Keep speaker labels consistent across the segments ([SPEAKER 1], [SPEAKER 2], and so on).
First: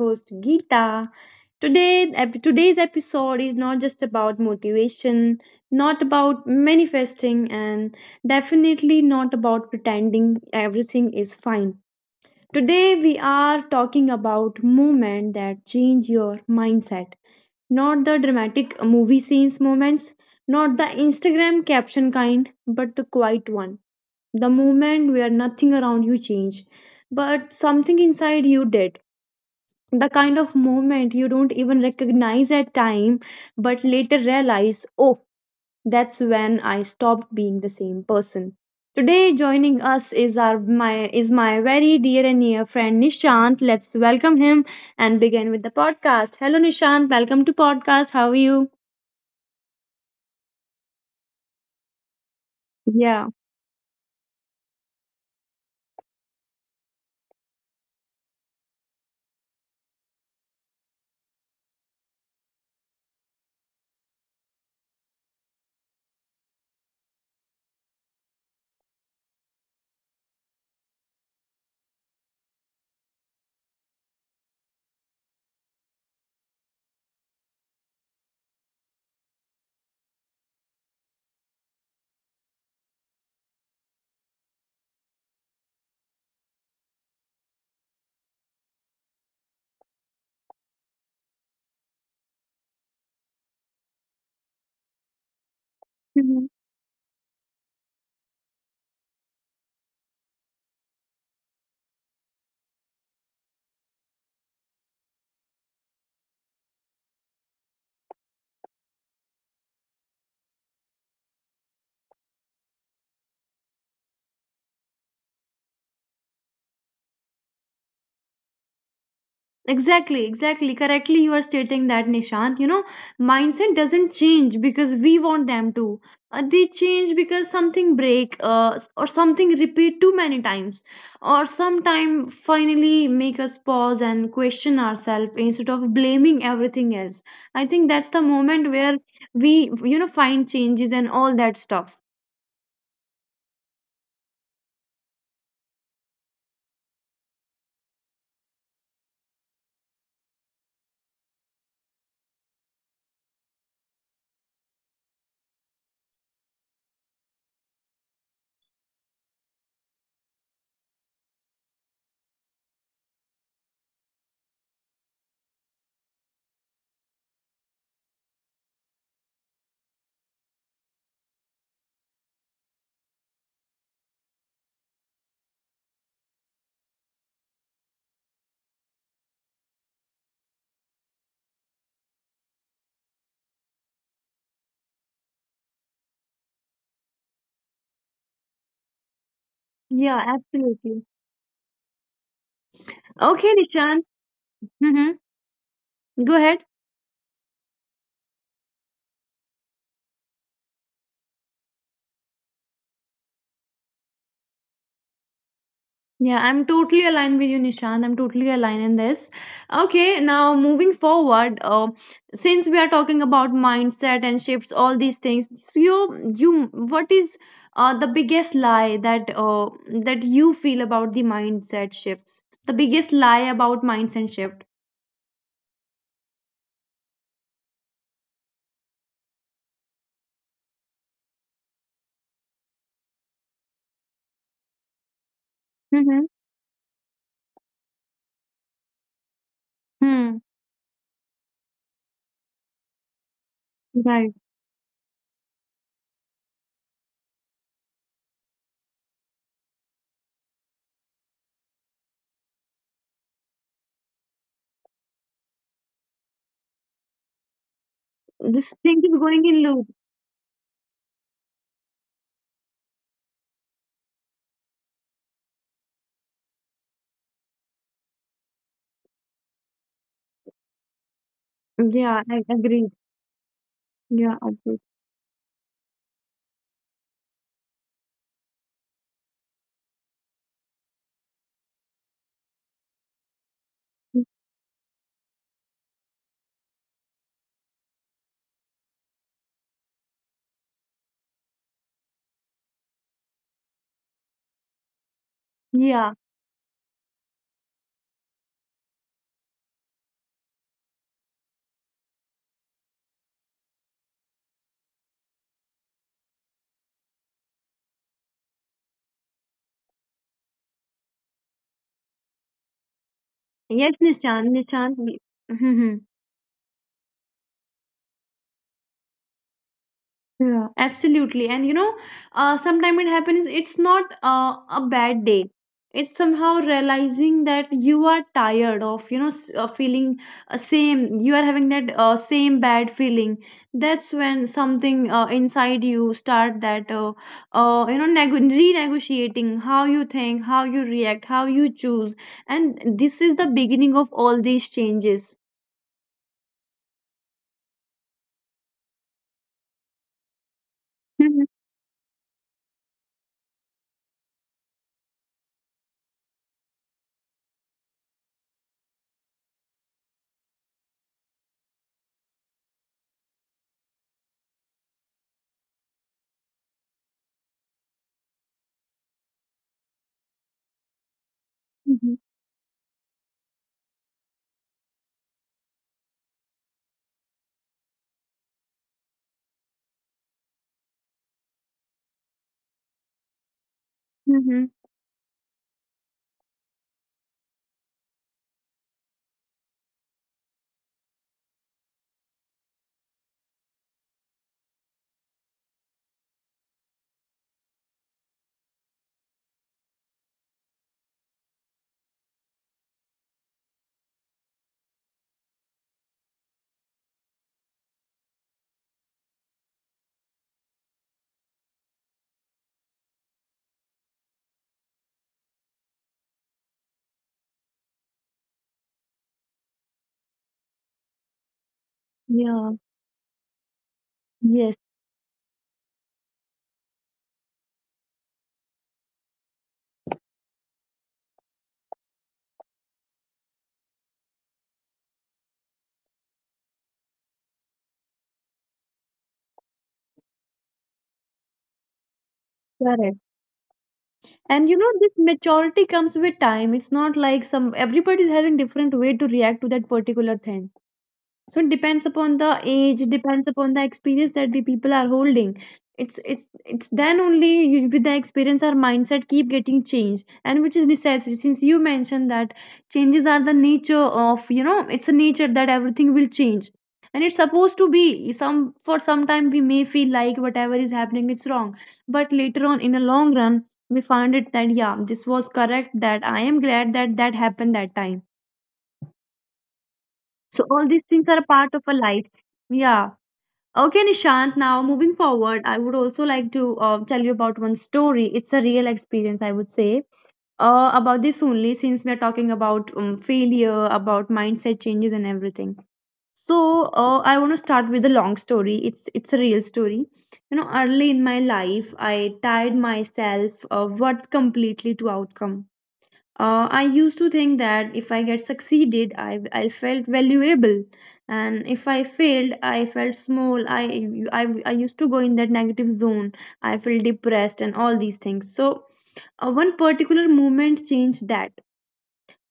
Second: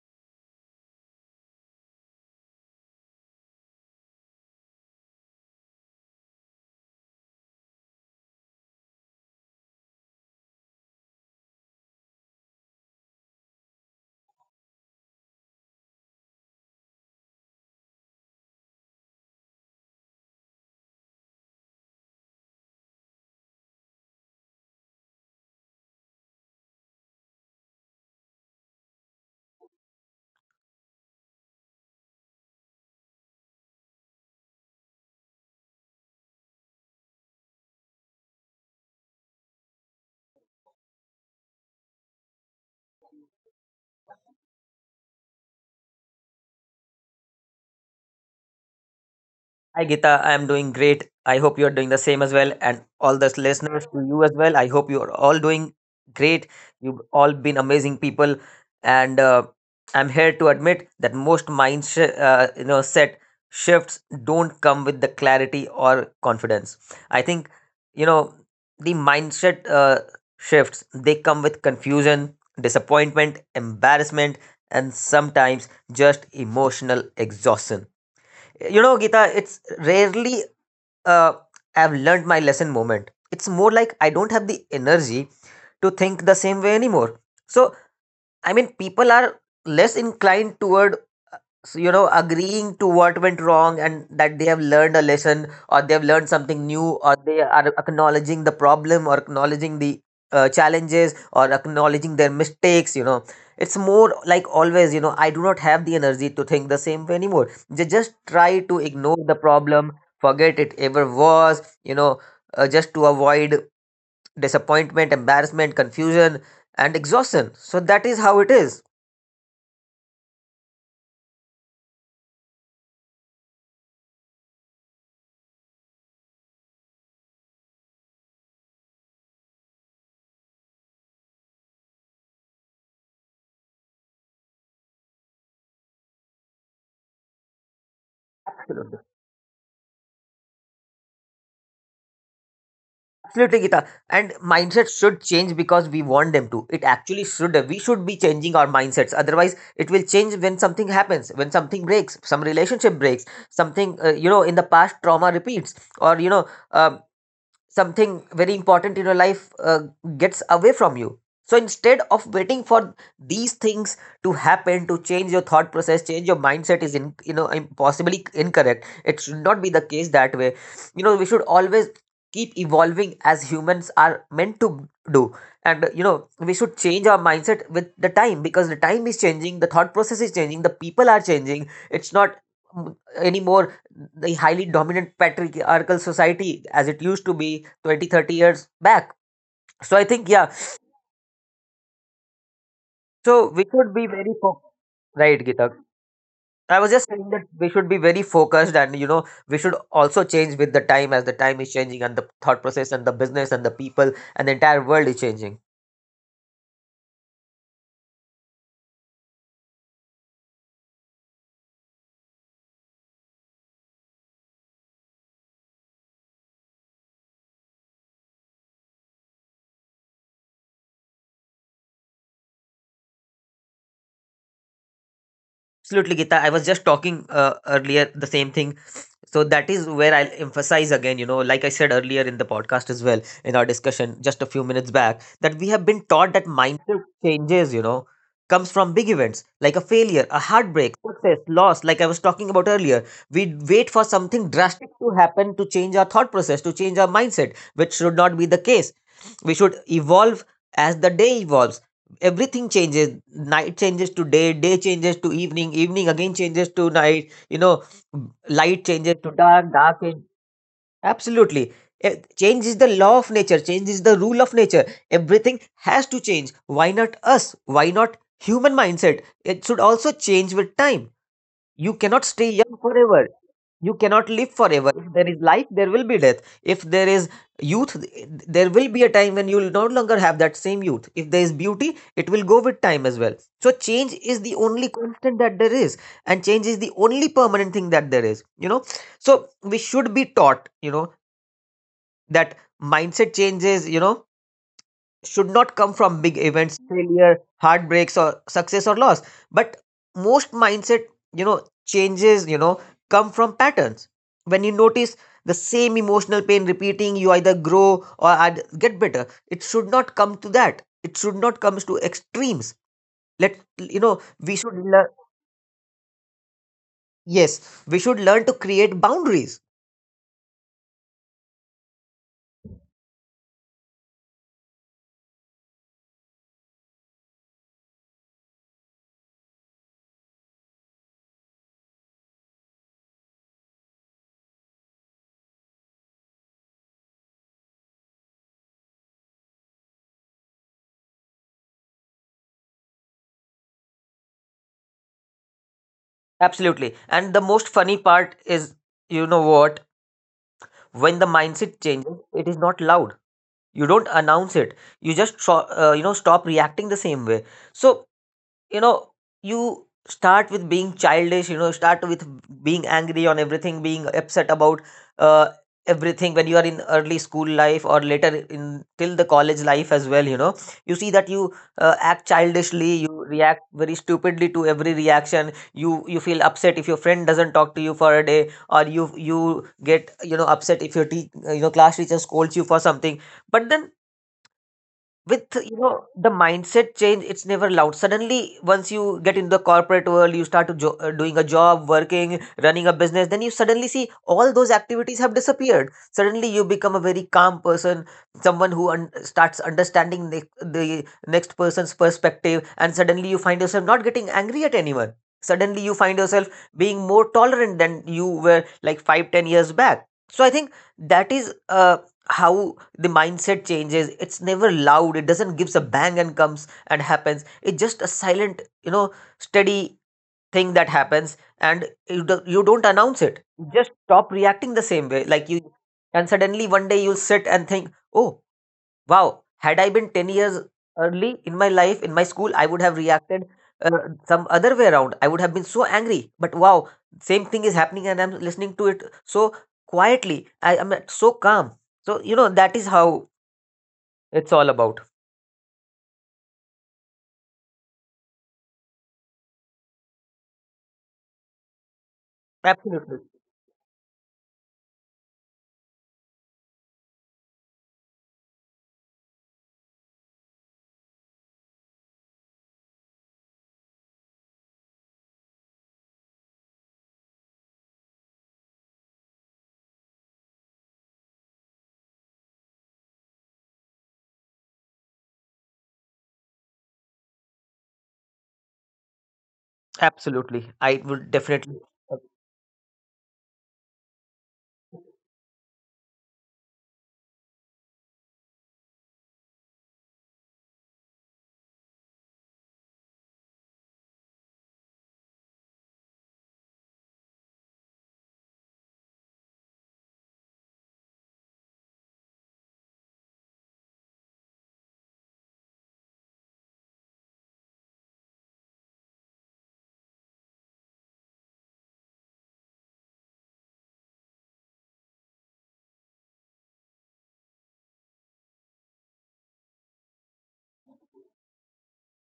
[SPEAKER 1] host Geeta. Today, today's episode is not just about motivation, not about manifesting, and definitely not about pretending everything is fine. Today, we are talking about movement that change your mindset, not the dramatic movie scenes moments, not the Instagram caption kind, but the quiet one, the moment where nothing around you changed, but something inside you did. The kind of moment you don't even recognize at time, but later realize, oh, that's when I stopped being the same person. Today, joining us is our my is my very dear and near friend Nishant. Let's welcome him and begin with the podcast. Hello, Nishant. Welcome to podcast. How are you?
[SPEAKER 2] Hi, Gita, I am doing great. I hope you are doing the same as well, and
[SPEAKER 1] Yeah.
[SPEAKER 2] all the listeners to you as well. I hope you are all doing great. You've all been amazing people, and I'm here to admit that most mind sh- you know set shifts don't come with the clarity or confidence. I think, you know the mindset shifts, they come with confusion, disappointment, embarrassment, and sometimes just emotional exhaustion. You know, Geeta, it's rarely uh, I've learned my lesson moment. It's more like I don't have the energy to think the same way anymore. So, I mean, people are less inclined toward, agreeing to what went wrong, and that they have learned a lesson, or they have learned something new, or they are acknowledging the problem, or acknowledging the challenges, or acknowledging their mistakes, it's more like always, I do not have the energy to think the same way anymore. They just try to ignore the problem, forget it ever was. Just to avoid disappointment, embarrassment, confusion, and exhaustion. So that is how it is.
[SPEAKER 1] Exactly, exactly. Correctly, you are stating that, Nishant. You know, mindset doesn't change because we want them to. They change because something break, or something repeat too many times, or sometime finally make us pause and question ourselves instead of blaming everything else. I think that's the moment where we, find changes and all that stuff.
[SPEAKER 2] Absolutely, Gita. And mindset should change because we want them to. It actually should. We should be changing our mindsets. Otherwise, it will change when something happens, when something breaks, some relationship breaks, something, in the past trauma repeats, or, um something very important in your life gets away from you. So instead of waiting for these things to happen to change your thought process, change your mindset is in you know im- possibly incorrect. It should not be the case that way. We should always keep evolving, as humans are meant to do. And we should change our mindset with the time, because the time is changing, the thought process is changing, the people are changing. It's not, anymore, the highly dominant patriarchal society as it used to be 20-30 years back. So I think,
[SPEAKER 1] Yeah,
[SPEAKER 2] yeah.
[SPEAKER 1] absolutely.
[SPEAKER 2] So we
[SPEAKER 1] Okay,
[SPEAKER 2] should be
[SPEAKER 1] Nishant.
[SPEAKER 2] very focused,
[SPEAKER 1] Mm-hmm.
[SPEAKER 2] right, Gitak?
[SPEAKER 1] Go
[SPEAKER 2] I
[SPEAKER 1] ahead.
[SPEAKER 2] was just saying that we should be very focused, and we should also change with the time, as the time is changing, and the thought process, and the business, and the people, and the entire world is changing.
[SPEAKER 1] Yeah, I'm totally aligned with you, Nishant. I'm totally aligned in this. Okay, now moving forward, since we are talking about mindset and shifts, all these things, so what is the biggest lie that you feel about the mindset shifts? The biggest lie about mindset shift.
[SPEAKER 2] Absolutely, Gita. I was just talking earlier the same thing. So that is where I'll emphasize again, like I said earlier in the podcast as well, in our discussion just a few minutes back, that we have been
[SPEAKER 1] Mm-hmm.
[SPEAKER 2] taught that mindset changes, comes from big events like a
[SPEAKER 1] Hmm.
[SPEAKER 2] failure, a heartbreak, success, loss, like I was talking about earlier. We wait for
[SPEAKER 1] Right.
[SPEAKER 2] something drastic to happen, to change our thought process, to change our mindset, which should not be the case. We should evolve. As the day evolves, everything changes. Night changes to day, day changes to evening, evening again changes to night,
[SPEAKER 1] This thing
[SPEAKER 2] light
[SPEAKER 1] is
[SPEAKER 2] changes
[SPEAKER 1] going
[SPEAKER 2] to
[SPEAKER 1] in loop.
[SPEAKER 2] dark, dark change. Absolutely. Change is the law of nature, change is the rule of nature. Everything has to change. Why not us? Why not human mindset? It should also change with time. You
[SPEAKER 1] Yeah,
[SPEAKER 2] cannot
[SPEAKER 1] I
[SPEAKER 2] stay young
[SPEAKER 1] agree.
[SPEAKER 2] forever. You
[SPEAKER 1] Yeah,
[SPEAKER 2] cannot live
[SPEAKER 1] agree.
[SPEAKER 2] forever. If there is life, there will be death. If there is youth, there will be a time when you will no longer have that same youth. If there is beauty, it will go with time as well. So, change is the only constant that there is, and change is the only permanent thing that there is. So, we should be taught, that mindset changes, should not
[SPEAKER 1] Yeah.
[SPEAKER 2] come from big events, failure, heartbreaks, or success or loss. But most mindset, changes, come from patterns. When you notice the same emotional pain repeating, you either grow or get better. It should not come to that. It should not come to extremes.
[SPEAKER 1] Yes, Nishant.
[SPEAKER 2] We should
[SPEAKER 1] Nishant.
[SPEAKER 2] learn.
[SPEAKER 1] Mm-hmm.
[SPEAKER 2] Yes, we should learn to create boundaries.
[SPEAKER 1] Yeah, absolutely. And sometimes it happens, it's not a bad day. It's somehow realizing that you are tired of, feeling same, you are having that same bad feeling. That's when something inside you start that, you know, nego renegotiating how you think, how you react, how you choose. And this is the beginning of all these changes.
[SPEAKER 2] Absolutely. And the most funny part is, you know what? When the
[SPEAKER 1] Mm-hmm.
[SPEAKER 2] mindset changes, it is not loud. You don't announce it. You just stop reacting the same way. So, you know you start with being childish, start with being angry on everything, being upset about uh, everything, when you are in early school life, or later in till the college life as well. You see that you act childishly, you react very stupidly to every reaction. You feel upset if your friend doesn't talk to you for a day. Or you get, upset if your class teacher scolds you for something. But then,
[SPEAKER 1] Mm-hmm.
[SPEAKER 2] with the mindset change, it's never loud. Suddenly, once you get into the corporate world, you start to doing a job, working, running a business, then you suddenly see all those activities have disappeared. Suddenly you become a very calm person, someone who starts understanding the next person's perspective, and suddenly you find yourself not getting angry at anyone. Suddenly you find yourself being more tolerant than you were, like, 5-10 years back. So I think that is how the mindset changes. It's never loud, it doesn't gives a bang and comes and happens. It's just a silent, steady thing that happens. And you, do,
[SPEAKER 1] Yeah.
[SPEAKER 2] you don't announce it, you just stop
[SPEAKER 1] Yes,
[SPEAKER 2] reacting the same way, like you. And suddenly one day you'll sit and think, oh wow, had I been 10 years early in my life, in my school, I would have reacted uh, some other way around. I would have been so angry. But wow, same thing is happening and I'm listening to it so quietly. I am so calm. So, that is
[SPEAKER 1] correct.
[SPEAKER 2] how
[SPEAKER 1] And
[SPEAKER 2] it's
[SPEAKER 1] you
[SPEAKER 2] all
[SPEAKER 1] know, this
[SPEAKER 2] about.
[SPEAKER 1] maturity comes with time. It's not like some everybody's having different way to react to that particular thing. So it depends upon the age,
[SPEAKER 2] Absolutely.
[SPEAKER 1] depends upon the experience that the people are holding. It's it's it's then only you, with the experience, our mindset keep getting changed, and which is necessary. Since you mentioned that, changes are the nature of, it's a nature that everything will change, and it's supposed to be. Some, for some time, we may feel like whatever is happening is wrong, but later on, in a long run, we find it that yeah, this was correct, that I am glad that that happened that time. So
[SPEAKER 2] Absolutely.
[SPEAKER 1] all these
[SPEAKER 2] I
[SPEAKER 1] things are a
[SPEAKER 2] would
[SPEAKER 1] part of a
[SPEAKER 2] definitely.
[SPEAKER 1] life. Yeah. Okay, Nishant, now moving forward, I would also like to tell you about one story. It's a real experience, I would say, about this only, since we're talking about failure, about mindset changes, and everything. So, I want to start with a long story. It's a real story. Early in my life, I tied myself what completely to outcome. I used to think that if I get succeeded, I felt valuable, and if I failed, I felt small. I used to go in that negative zone. I felt depressed and all these things. So, one particular moment changed that.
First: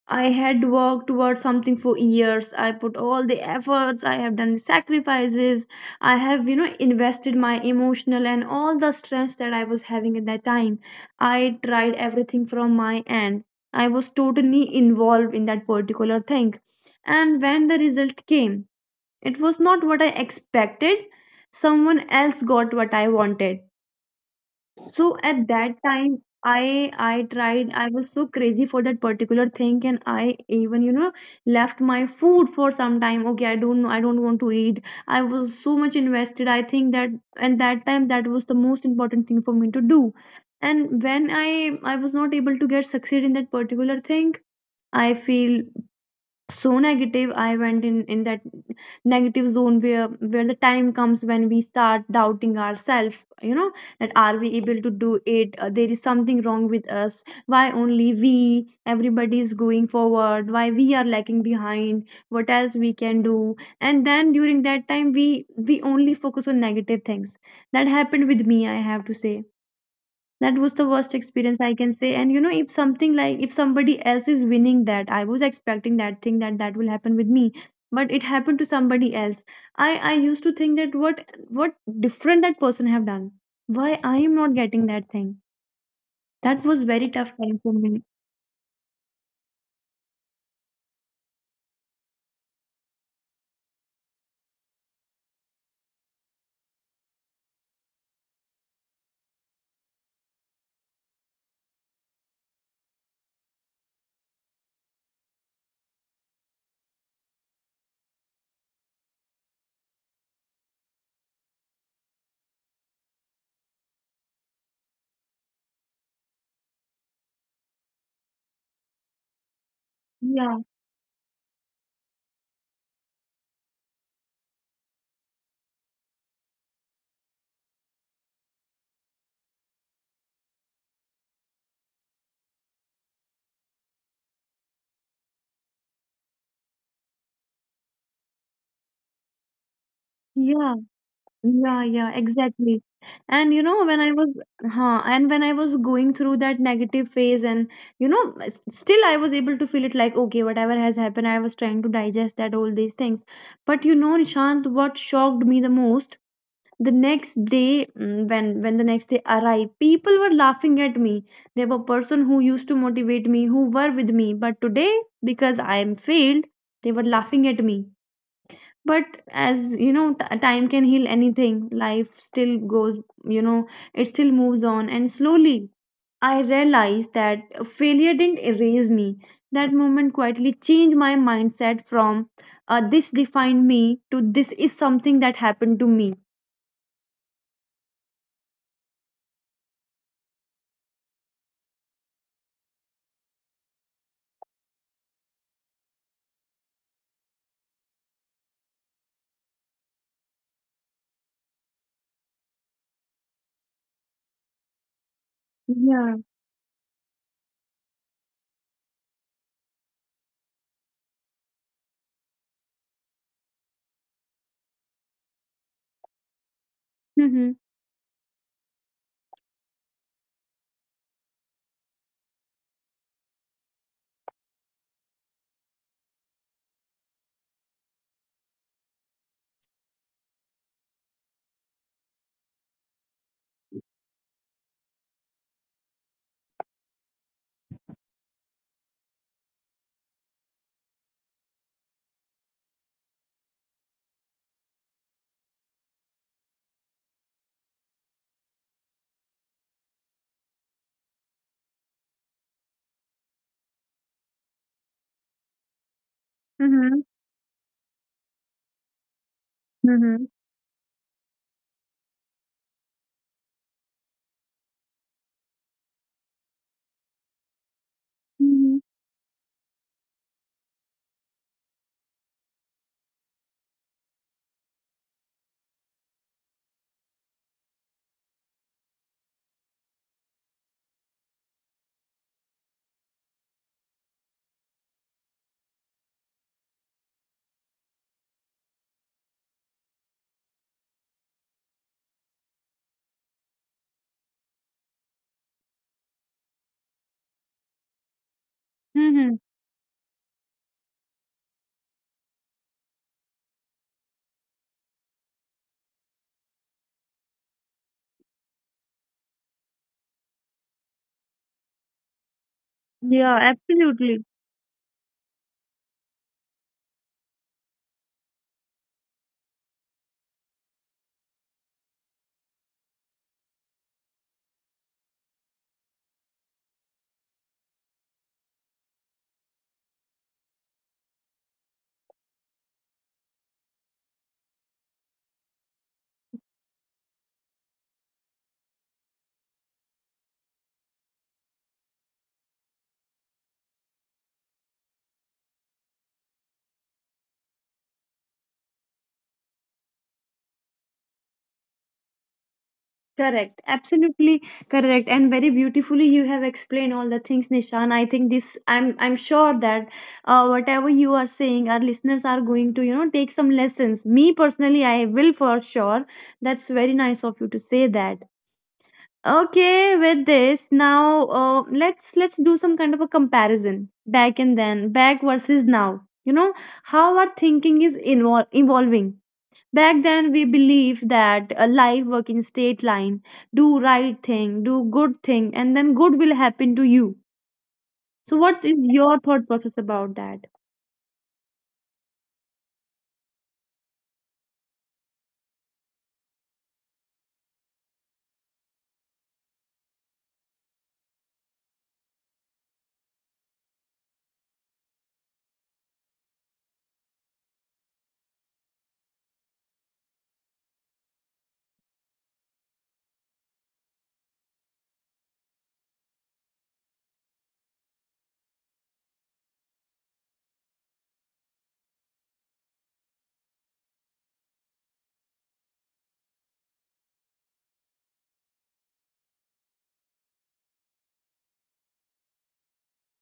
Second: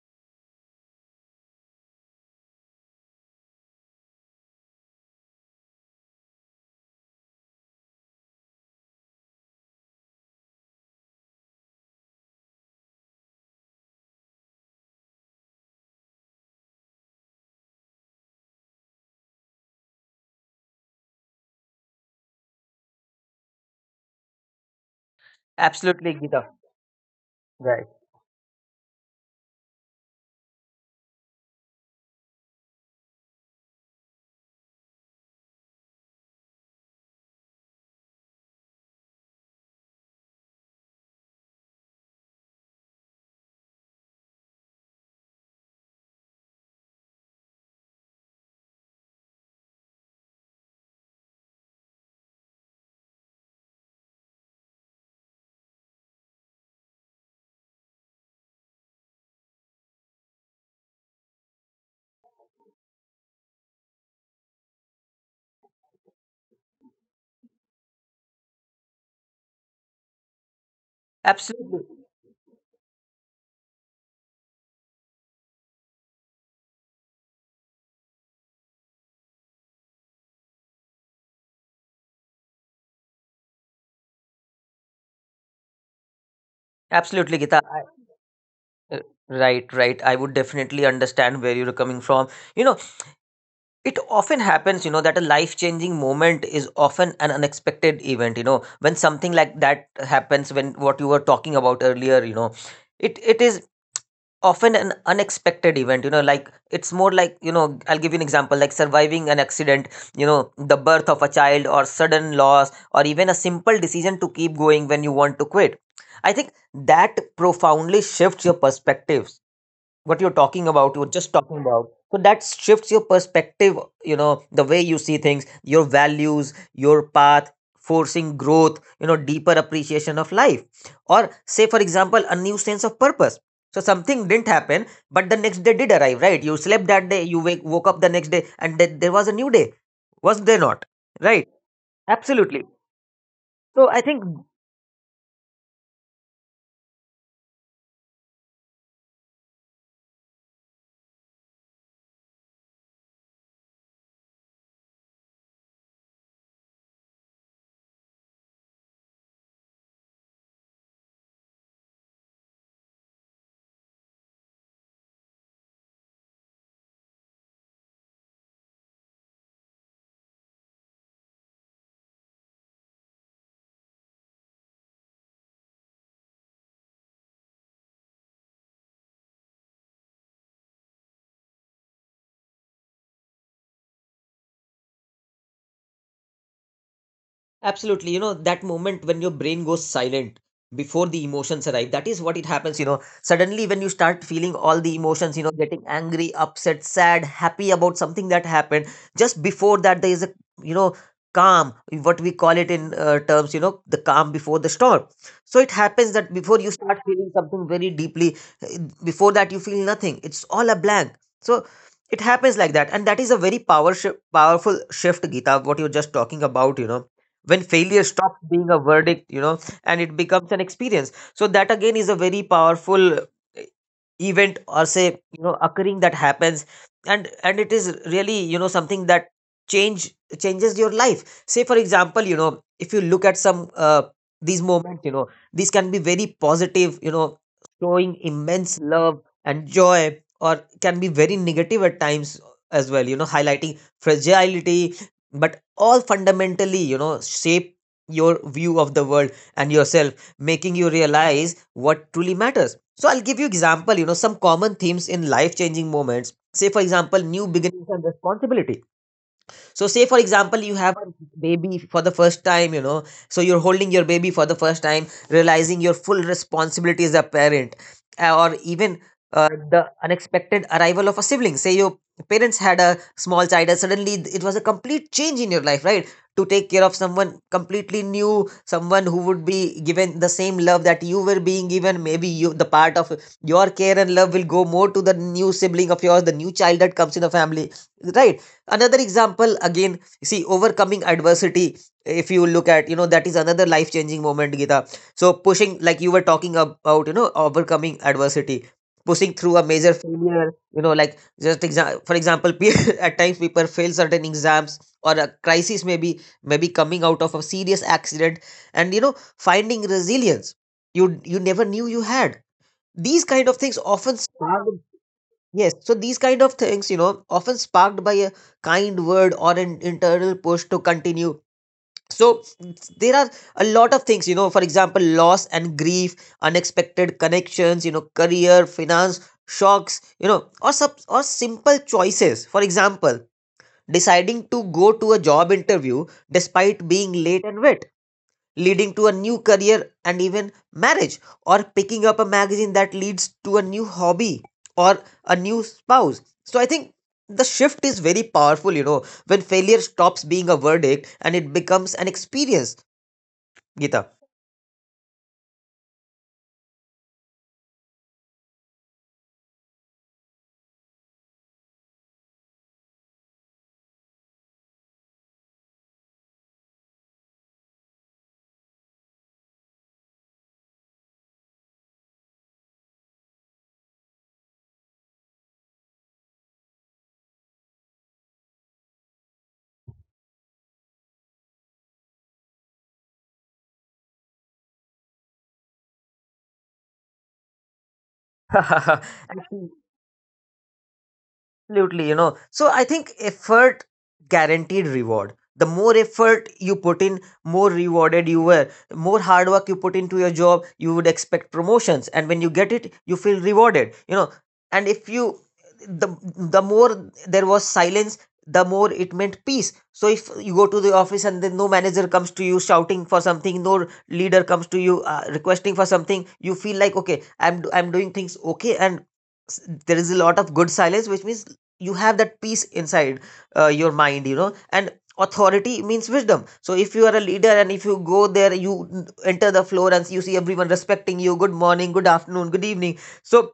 [SPEAKER 1] I had worked towards something for years. I put all the efforts, I have done sacrifices, I have, invested my emotional and all the strengths that I was having at that time. I tried everything from my end. I was totally involved in that particular thing. And when the result came, it was not what I expected. Someone else got what I wanted. So at that
[SPEAKER 2] Absolutely,
[SPEAKER 1] time,
[SPEAKER 2] Gita.
[SPEAKER 1] I tried.
[SPEAKER 2] Right.
[SPEAKER 1] I was so crazy for that particular thing, and I even left my food for some time. Okay, I don't know. I don't want to eat. I was so much invested. I think that, and that time, that was the most important thing for me to do. And when I was not able to get succeed in that particular thing, I feel so negative. I went in that negative zone where the time comes when we start doubting ourselves, that are we able to do it. There is something wrong with us. Why only we, everybody is going forward? Why we are lagging behind? What else we can do? And then during that time, we only focus on negative things. That happened with me, I have to say. That was the worst experience, I
[SPEAKER 2] Absolutely.
[SPEAKER 1] can say. And, if something, like if somebody else is winning that I was expecting that thing, that that will happen with me, but it happened to somebody else. I used to think that what different that person have done, why I am not getting that thing. That was very
[SPEAKER 2] Absolutely,
[SPEAKER 1] tough
[SPEAKER 2] Gita.
[SPEAKER 1] time for me.
[SPEAKER 2] Uh, right, right. I would definitely understand where you're coming from. You know, it often happens, that a life changing moment is often an unexpected event, when something like that happens, when what you were talking about earlier, it is often an unexpected event. Like it's more like, I'll give you an example, like surviving an accident, the birth of a child, or sudden loss, or even a simple decision to keep going when you want to quit. I think that profoundly shifts your perspective. What you're talking
[SPEAKER 1] Yeah,
[SPEAKER 2] about, you're just talking about, so that shifts your perspective, the way you see things, your values, your path, forcing growth, deeper appreciation of life, or say for example, a new sense of purpose. So something didn't happen, but the next day did arrive, right? You slept that day, you woke up the next day, and there was a new day, was there not?
[SPEAKER 1] yeah.
[SPEAKER 2] Right?
[SPEAKER 1] Yeah, yeah,
[SPEAKER 2] Absolutely.
[SPEAKER 1] exactly. And
[SPEAKER 2] So
[SPEAKER 1] you
[SPEAKER 2] I
[SPEAKER 1] know,
[SPEAKER 2] think.
[SPEAKER 1] when I was, and when I was going through that negative phase, and still I was able to feel it like, okay, whatever has happened, I was trying to digest that, all these things. But Nishant, what shocked me the most, the next day, when the next day arrived, people were laughing at me. There were person who used to motivate me, who were with me, but today, because I am failed, they were laughing at me. But as you know, time can heal anything. Life still goes, you know it still moves on, and slowly I realized that failure didn't erase me. That moment quietly changed my mindset from, "this defined me" to "this is something that happened to me."
[SPEAKER 2] Absolutely. You know, that moment when your brain goes silent before the emotions arrive, that is what it happens. You know, suddenly when you start feeling all the emotions, getting angry, upset, sad, happy about something that happened, just before that, there is a, you know, calm, what we call it in terms, the calm before the storm. So it happens that
[SPEAKER 1] Yeah.
[SPEAKER 2] before you start feeling something very deeply, eh, before that, you feel nothing. It's all a blank. So it happens like that. And that is a very powerful shift, Gita, what you're just talking about. When
[SPEAKER 1] Mm-hmm.
[SPEAKER 2] failure stops being a verdict, and it becomes an experience. So that again is a very powerful event, or say, occurring that happens. And it is really, something that change changes your life. Say for example, if you look at some, these moments, these can be very positive, showing immense love and joy, or can be very negative at times as well, highlighting fragility, but all fundamentally, shape your view of the world and yourself, making you realize what truly matters. So I'll give you example, some common themes in life changing moments. Say for example,
[SPEAKER 1] Mm-hmm.
[SPEAKER 2] new beginnings and responsibility. So, say for
[SPEAKER 1] Mm-hmm.
[SPEAKER 2] example, you have a baby for the first time, so you're holding your baby for the first time, realizing your full responsibility as a parent, or even
[SPEAKER 1] Mm-hmm.
[SPEAKER 2] the unexpected arrival of a sibling. Say your parents had a small child, and suddenly it was a complete change in your life, right? To take care of someone completely new, someone who would be given the same love that you were being given. Maybe you, the part of your care and love will go more to the new sibling of yours, the new child that comes in the family, right? Another example again, see, overcoming adversity. If you look at, you know, that is another life changing moment, Gita. So pushing, like you were talking about, you know, overcoming adversity, pushing through
[SPEAKER 1] Mm-hmm.
[SPEAKER 2] a major failure, you know, like for example at times people fail certain exams or a crisis, maybe coming out of a serious accident and you know finding resilience you never knew you had. These kind of
[SPEAKER 1] Yeah,
[SPEAKER 2] things often
[SPEAKER 1] absolutely.
[SPEAKER 2] start. Yes, so these kind of things, you know, often sparked by a kind word or an internal push to continue. So there are a lot of things, you know, for example, loss and grief, unexpected connections, you know, career, finance, shocks, you know, or simple choices. For example, deciding to go to a job interview despite being late and wet, leading to a new career and even marriage, or picking up a magazine that leads to a new hobby or a new spouse. So I think the shift is very powerful, you know, when failure stops being a verdict and it becomes an experience,
[SPEAKER 1] Correct,
[SPEAKER 2] Gita.
[SPEAKER 1] absolutely correct, and very beautifully you have explained all the things, Nishan. I think I'm sure that whatever you are saying, our listeners are going to, take some lessons. Me personally, I will for sure. That's very nice of you to say that. Okay, with this now, let's do some kind of a comparison, back versus now. You know how our thinking is evolving. Back then, we believed that a life work in straight line, do right thing, do good thing, and then good will happen to you. So, what is your thought process about that?
[SPEAKER 2] Absolutely, you know. So I think effort guaranteed reward. The more effort you put in, more rewarded you were. More hard work you put into your job, you would expect promotions, and when you get it, you feel rewarded. You know, and if you the more there was silence, the more it meant peace. So if you go to the office and then no manager comes to you shouting for something, no leader comes to you requesting for something, you feel like okay, I'm doing things okay, and there is a lot of good silence, which means you have that peace inside your mind, you know. And authority means wisdom. So if you are a leader and if you go there, you enter the floor and you see everyone respecting you, good morning, good afternoon, good evening, so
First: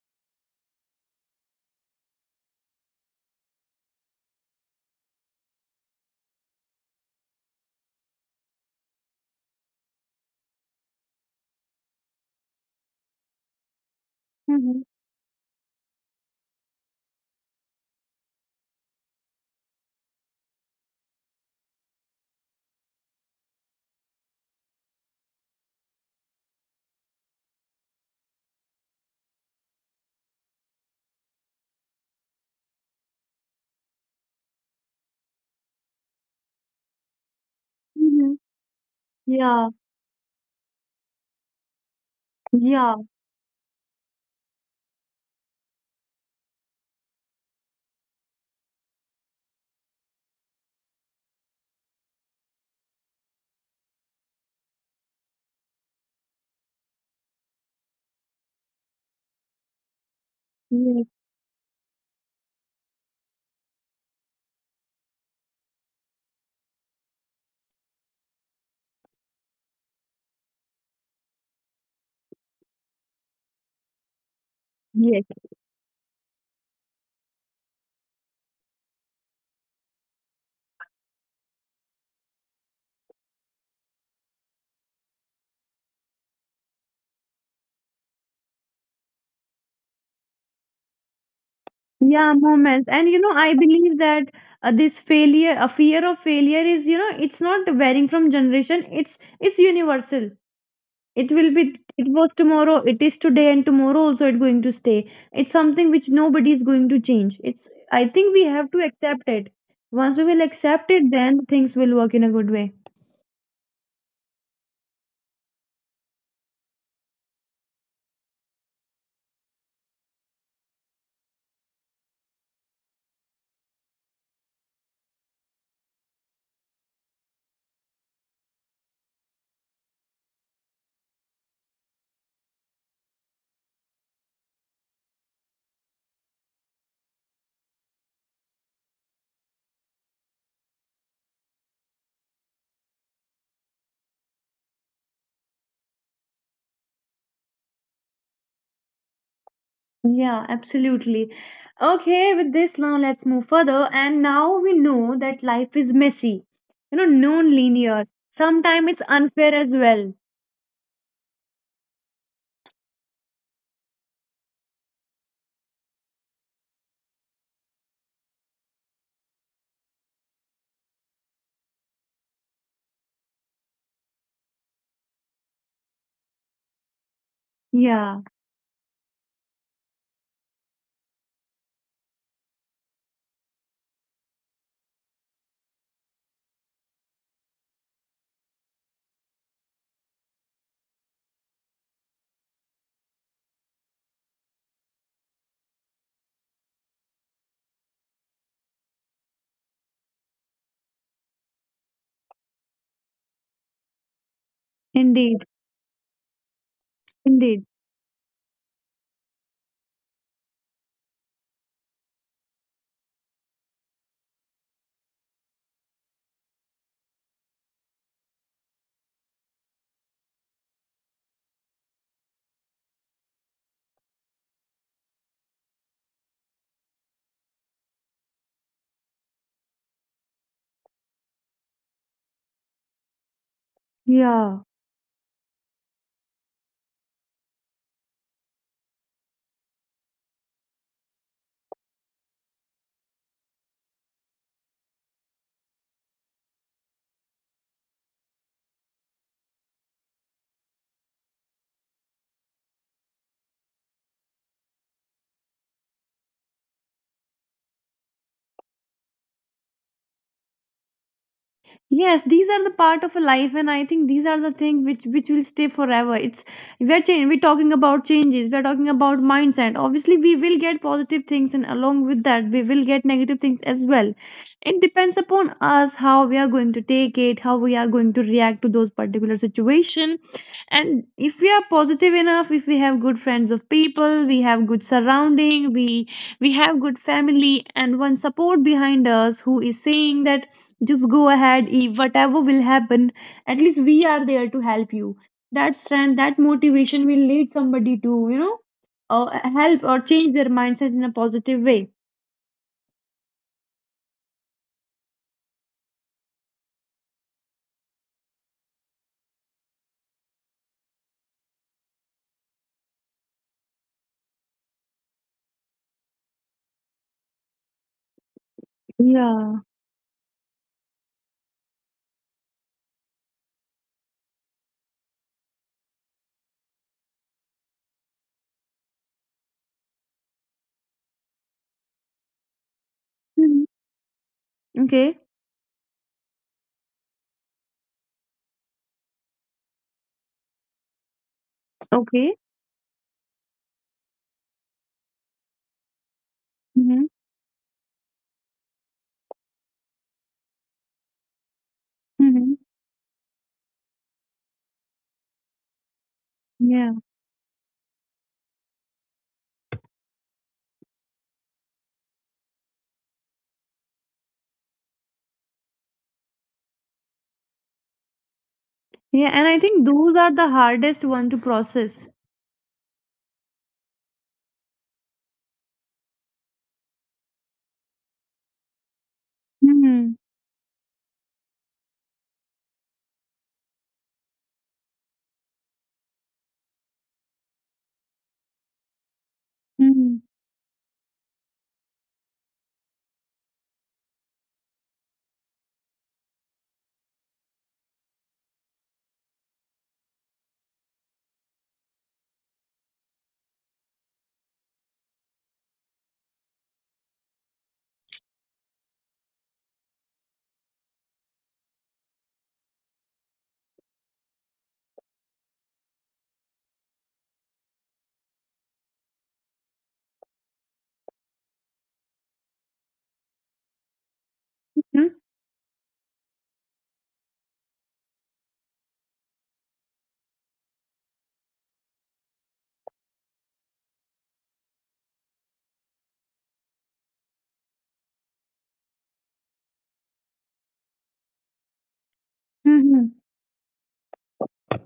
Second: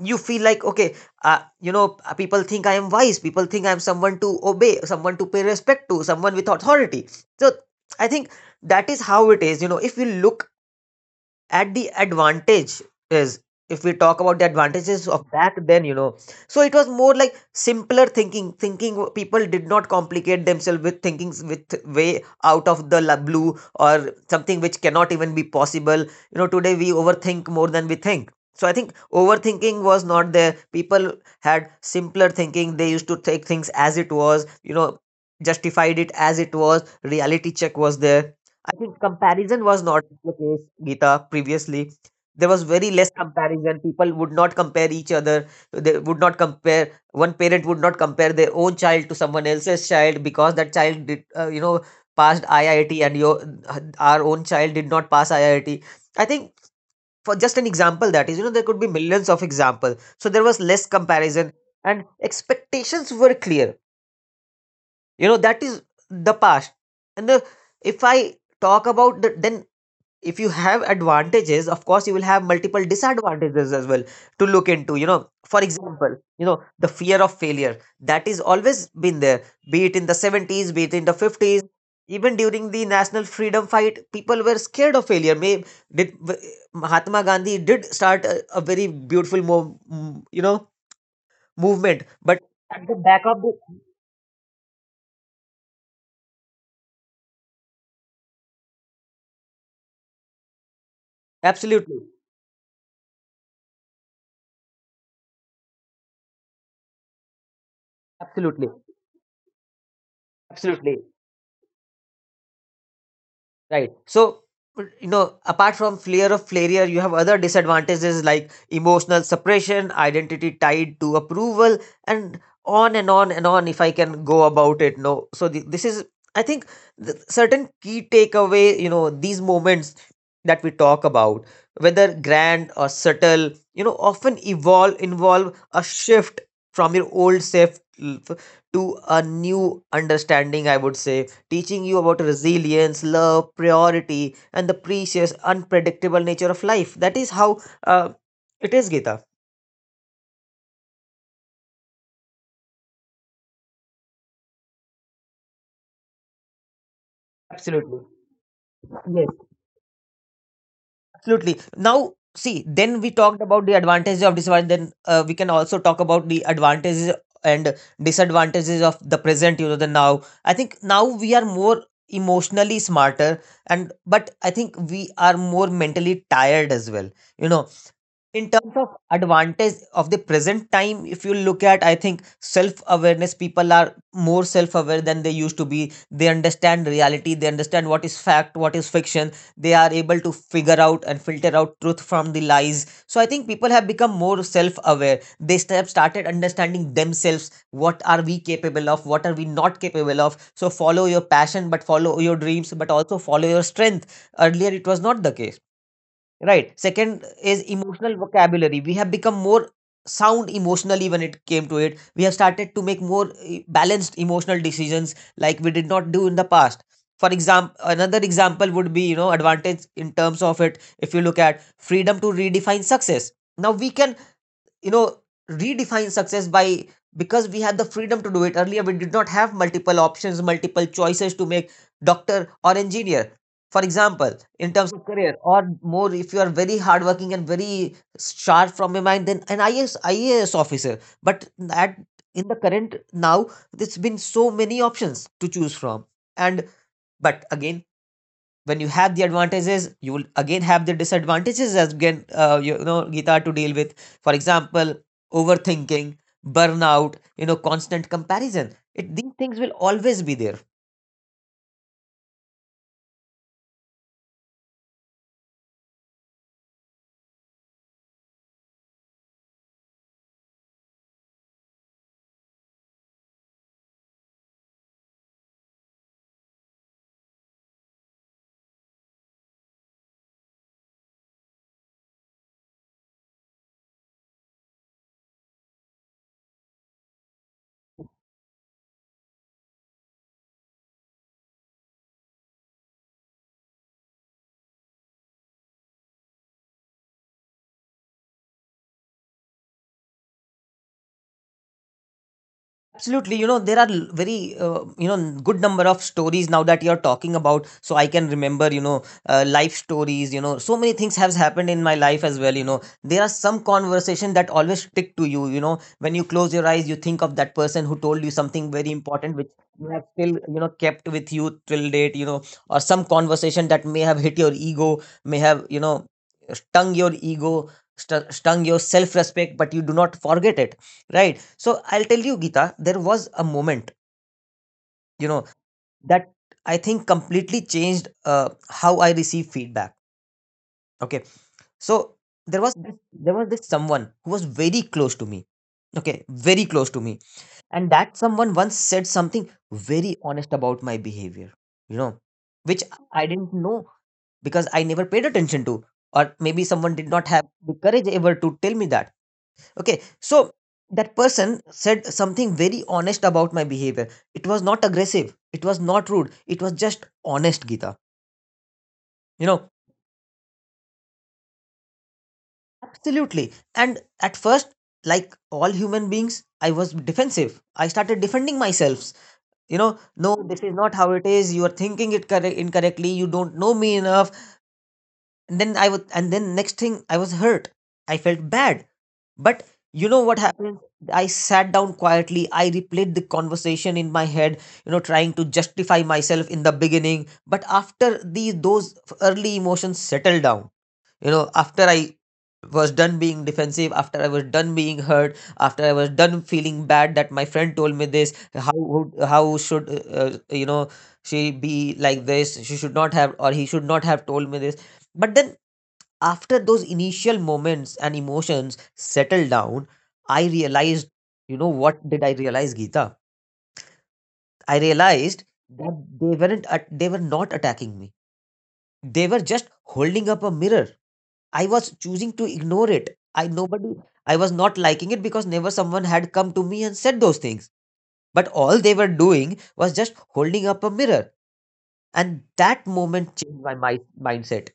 [SPEAKER 2] you feel like okay, you know, people think I am wise, people think I am someone to obey, someone to pay respect to, someone with authority. So I think that is how it is, you know. If you look at the advantage is, if we talk about the
[SPEAKER 1] Mm-hmm.
[SPEAKER 2] advantages of back then, you know, so it was more like simpler thinking. People did not complicate themselves with thinkings with way out of the blue or something which cannot even be possible, you know. Today we overthink more than we think, so I think overthinking was not there. People had simpler thinking. They used to take things as it was, you know, justified it as it was. Reality check was
[SPEAKER 1] Mm-hmm.
[SPEAKER 2] there. I think
[SPEAKER 1] Yeah,
[SPEAKER 2] comparison was not the case, Geeta, previously. There was
[SPEAKER 1] yeah,
[SPEAKER 2] very less comparison. People would not compare each other. They would not compare, one parent would not compare their own child to someone else's child because that child did, you know, passed IIT and your our own child did not pass IIT. I T. I think, for just an example, that is, you know, there could be millions of example. So there was less
[SPEAKER 1] yes,
[SPEAKER 2] comparison, and expectations were clear, you know. That is the past. And if I talk about the, then if you have advantages, of course you will have multiple disadvantages as well to look into, you
[SPEAKER 1] yes,
[SPEAKER 2] know. For example, you know, the fear of failure, that is always been there, be it in the 70s, be it in the 50s. Even during the national freedom fight, people were scared of failure. May Mahatma Gandhi did start a very beautiful you know, movement,
[SPEAKER 1] yeah,
[SPEAKER 2] but
[SPEAKER 1] moments.
[SPEAKER 2] at the
[SPEAKER 1] And you
[SPEAKER 2] back
[SPEAKER 1] know,
[SPEAKER 2] of
[SPEAKER 1] I
[SPEAKER 2] the,
[SPEAKER 1] believe that, this failure, a fear of failure, it's not varying from generation. It's universal. It will be.
[SPEAKER 2] absolutely,
[SPEAKER 1] It was tomorrow, it is today, and tomorrow also it's going to stay. It's something which nobody is going to change. It's I think we have
[SPEAKER 2] absolutely,
[SPEAKER 1] to accept it. Once we will accept it,
[SPEAKER 2] absolutely.
[SPEAKER 1] then things will work in a good way.
[SPEAKER 2] Right. So, you know, apart from fear of failure, you have other disadvantages like emotional suppression, identity tied to approval, and on and on and on. If I can go about it, no. So this is, I think, the certain key takeaway. You know, these moments that we talk about, whether grand or subtle, you know, often evolve involve a shift from your old self to a new understanding. I would say teaching you about resilience, love, priority, and the precious, unpredictable nature of life. That is how uh, it is, Gita.
[SPEAKER 1] Yeah, absolutely. Okay, with this now, let's move further. And now we know that life is messy, you know, non-linear,
[SPEAKER 2] Absolutely.
[SPEAKER 1] sometimes it's
[SPEAKER 2] Yes,
[SPEAKER 1] unfair as well.
[SPEAKER 2] absolutely. Now, see, then we talked about the advantages of disadvantage. Then we can also talk about the advantages and disadvantages of the present, you know, the now. I think now we are more emotionally smarter, and but I think we are more mentally tired as well, you know.
[SPEAKER 1] Yeah.
[SPEAKER 2] In terms of advantage of the present time, if you look at, I think self awareness, people are more self aware than they used to be. They understand reality. They understand what is fact, what is fiction. They are able to figure out and filter out truth from the lies. So I think people have become more self aware. They have started understanding themselves. What are we capable of, what are we not capable of? So follow your passion, but follow your dreams, but also follow your strength. Earlier it was not the
[SPEAKER 1] Indeed.
[SPEAKER 2] case. Right. Second is
[SPEAKER 1] Indeed.
[SPEAKER 2] emotional vocabulary. We have become more sound emotionally when it came to it. We have started to make more balanced emotional decisions like we did not do in the past. For example, another example would be, you know, advantage in terms of it. If you look at freedom to redefine success. Now we can, you know, redefine success by, because we had the freedom to do it. Earlier we did not have multiple options, multiple choices to make. Doctor or engineer, for example,
[SPEAKER 1] Yeah.
[SPEAKER 2] in terms of career, or more, if you are very hardworking and very sharp from your mind, then an IS, IAS officer. But at in the current now, there's been so many options to choose from. And but again, when you have the advantages, you will again have the disadvantages as again, you know, Gita, to deal with. For example, overthinking, burnout, you know, constant comparison, it, these things will always be there.
[SPEAKER 1] Yes, these are the part of a life, and I think these are the thing which will stay forever it's We're talking about changes, we're talking about mindset. Obviously we will get positive things, and along with that we will get negative things as well. It depends upon us how we are going to take it, how we are going to react to those particular situation. And if we are positive enough, if we have good friends of people, we have good surrounding, we have good family and one support behind us who is saying that, just go ahead, whatever will happen, at least we are there to help you. That strength, that motivation will lead somebody to uh, help or change their mindset in a positive way.
[SPEAKER 2] Absolutely, you know, there are very you know good number of stories now that you're talking about. So I can remember, you know, life stories. You know, so many things has happened in my life as well. You know, there are some conversation that always stick to you. You know, when you close your eyes, you think of that person who told you something very important which
[SPEAKER 1] Yeah.
[SPEAKER 2] you have still, you know, kept with you till date. You know, or some conversation that may have hit your ego, may have, you know, stung your ego, stung your self respect, but you do not forget it, right? So I'll tell you, Geeta, there was a
[SPEAKER 1] Mhm.
[SPEAKER 2] moment,
[SPEAKER 1] Okay.
[SPEAKER 2] you know, that I think completely changed how I receive feedback. Okay, so
[SPEAKER 1] Okay.
[SPEAKER 2] there was this someone who was very close to me. Okay, very close
[SPEAKER 1] Mm-hmm.
[SPEAKER 2] to me, and that someone once said something very honest about my behavior. You know,
[SPEAKER 1] Mm-hmm.
[SPEAKER 2] which I didn't know because I never paid attention to, or maybe
[SPEAKER 1] Yeah.
[SPEAKER 2] someone did not have the courage ever to tell me that. Okay, so that person said something very honest about my behavior. It was not aggressive, it was not rude, it was just honest, Gita.
[SPEAKER 1] Yeah, and
[SPEAKER 2] You
[SPEAKER 1] I
[SPEAKER 2] know,
[SPEAKER 1] think those are the hardest one to process.
[SPEAKER 2] absolutely. And at first, like all human beings, I was defensive. I started defending myself. You know,
[SPEAKER 1] Mm-hmm.
[SPEAKER 2] no, this is not how it is. You are thinking it correct incorrectly. You don't know me enough. And then I was, and then next thing, I was hurt. I felt bad. But you
[SPEAKER 1] Mm-hmm.
[SPEAKER 2] know what happened? I sat down quietly. I replayed the conversation in my head, you know, trying to justify myself in the beginning. But after the those early emotions settled down, you know, after I was done being defensive, after I was done being hurt, after I was done feeling bad that my friend told me this, how would- how should you know, she be like this? She should not have, or he should not have told me this. But then after those initial moments and emotions settled down, I realized, you know, what did I realize, Geeta?
[SPEAKER 1] Hmm?
[SPEAKER 2] I realized that they were not attacking me. They were just holding up a mirror. I was choosing to ignore it. I was not liking it because never someone had come to me and said those things. But all they were doing was just holding up a mirror, and
[SPEAKER 1] Mm hmm
[SPEAKER 2] that
[SPEAKER 1] mm hmm
[SPEAKER 2] moment changed my mindset.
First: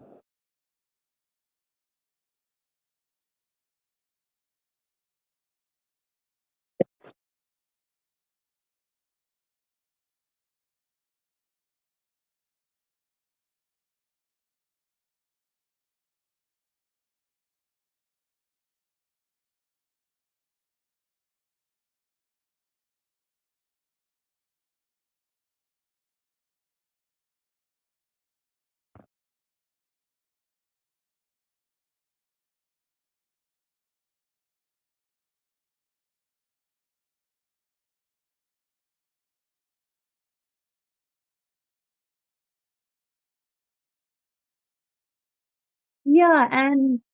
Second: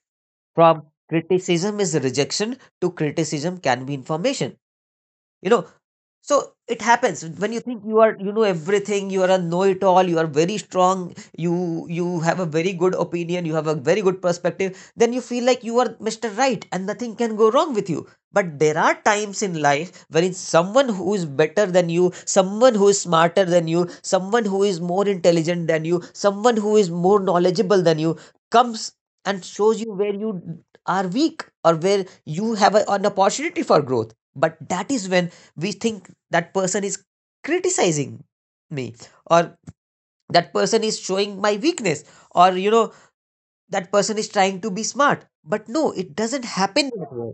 [SPEAKER 2] From criticism is rejection to criticism can be information. You know, so it happens when you think you are everything, you are a know-it-all, you are very strong, you have a very good opinion, you have a very good perspective, then you feel like you are Mr. Right and nothing can go wrong with you. But there are times in life wherein someone who is better than you, someone who is smarter than you, someone who is more intelligent than you, someone who is more knowledgeable than you comes and shows you where you are weak or where you an opportunity for growth. But that is when we think that person is criticizing me or that person is showing my weakness or that person is trying to be smart. But no, it doesn't
[SPEAKER 1] Yeah.
[SPEAKER 2] happen like that
[SPEAKER 1] And
[SPEAKER 2] way.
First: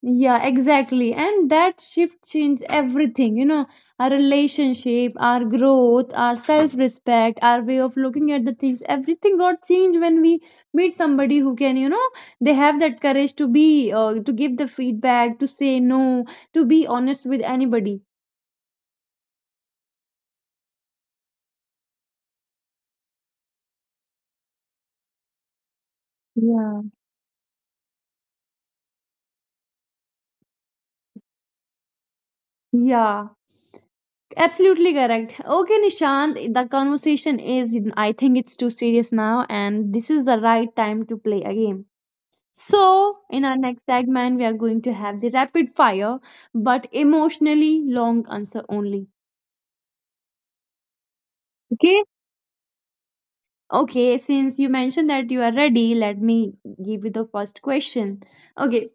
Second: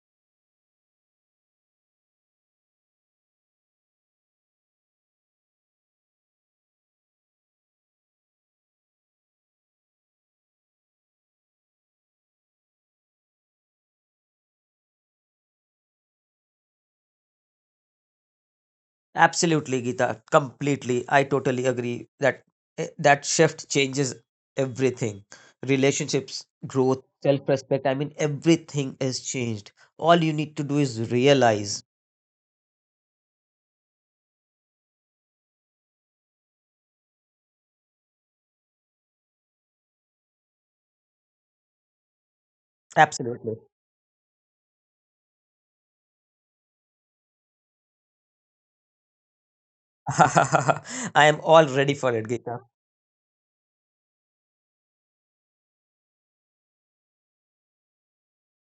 [SPEAKER 1] yeah, exactly. And that shift changed everything, our relationship, our growth, our self respect, our way of looking at the things. Everything got changed when we meet somebody who can, they have that courage to be, to give the feedback, to say no, to be honest with anybody.
[SPEAKER 2] Absolutely, Gita, completely, I totally agree that that shift changes everything: relationships,
[SPEAKER 1] Yeah.
[SPEAKER 2] growth, self respect. I mean, everything is changed. All you need to do is realize.
[SPEAKER 1] Yeah, absolutely correct. Okay, Nishant, the conversation is, I think it's too serious now, and this is the right time to play a game. So, in our
[SPEAKER 2] Absolutely.
[SPEAKER 1] next segment, we are going to have the rapid fire, but emotionally long answer only.
[SPEAKER 2] I am all
[SPEAKER 1] Okay.
[SPEAKER 2] ready for it, Gita.
[SPEAKER 1] Okay. Since you mentioned that you are ready, let me give you the first question. Okay.